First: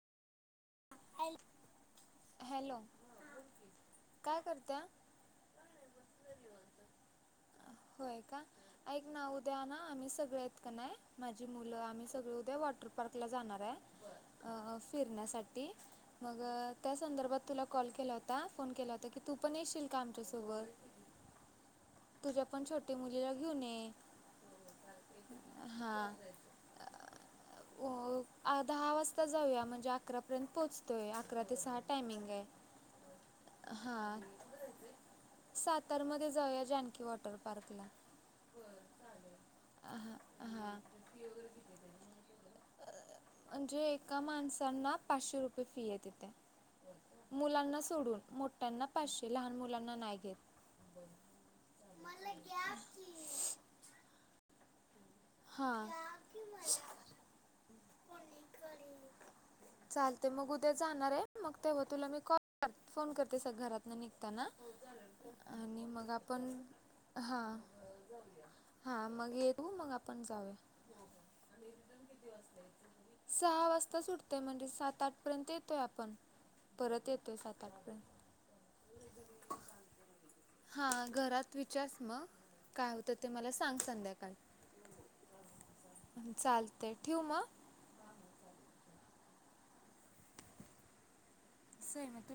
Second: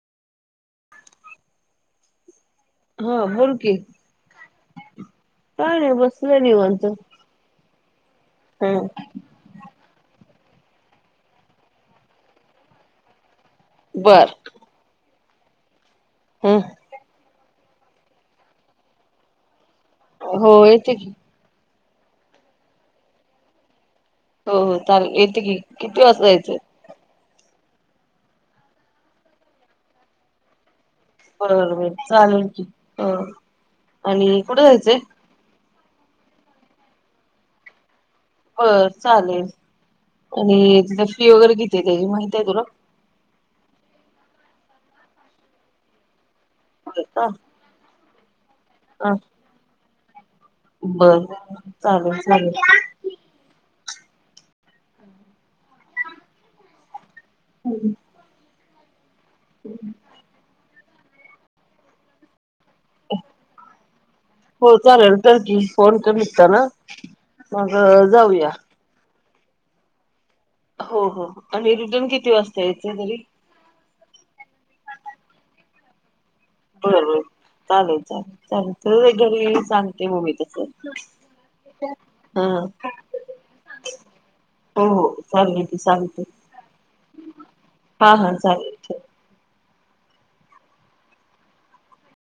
Hello हा बोल की काय करता? काय नाही बसलोय निवांत. होय का. हम्म ऐक ना उद्या ना आम्ही सगळे नाही माझी मुलं आम्ही सगळे. उद्या वॉटर पार्क ला जाणार आहे बर अ, फिरण्यासाठी मग हम्म त्या संदर्भात तुला कॉल केला होता. फोन केला होता की तू पण येशील? का हो आमच्यासोबत येते कि. तुझ्या पण छोटी मुलीला घेऊन ये. हो हो. चालल येते कि. किती वाजता जायचं? अ दहा वाजता जाऊया. म्हणजे अकरा पर्यंत पोहोचतो. बर झाल बाई चालेल. अ आणि कुठे जायचंय? सातार मध्ये जाऊया जानकी वॉटर पार्कला. अ चालेल. हां आणि हां ति फी वगैरे किती आहे त्याची माहती आहे तुला? म्हणजे एका माणसना पाचशे रुपये फी आहे तिथे. हा मुलांना सोडून. त्यांना हा. पाचशे लहान मुलांना नाही घेत. बर मला चालेल घ्या की [unintelligible] हा. हम्. चालते मग उद्या जाणार आहे मग तेव्हा तुला मी कॉल कर. फोन करते सग घरात न निघताना हो चालेल तर की आणि फोन मग कर आपण निघताना. हां मग जाऊया. हां मग येतू मग आपण जावे. हो हो आणि रिटर्न किती वाजता याच तरी सहा वाजता सुटतोय म्हणजे सात आठ पर्यंत येतोय आपण. परत बरबर येतोय सात आठपर्यंत. चालेल चालेल चाल तर घरी सांगते ममी तस. हां घरात मग काय होत ते मला सांग संध्याकाळ हो हो चालू येत चालू ते ठेवू मग हा हा चालेल ल. से म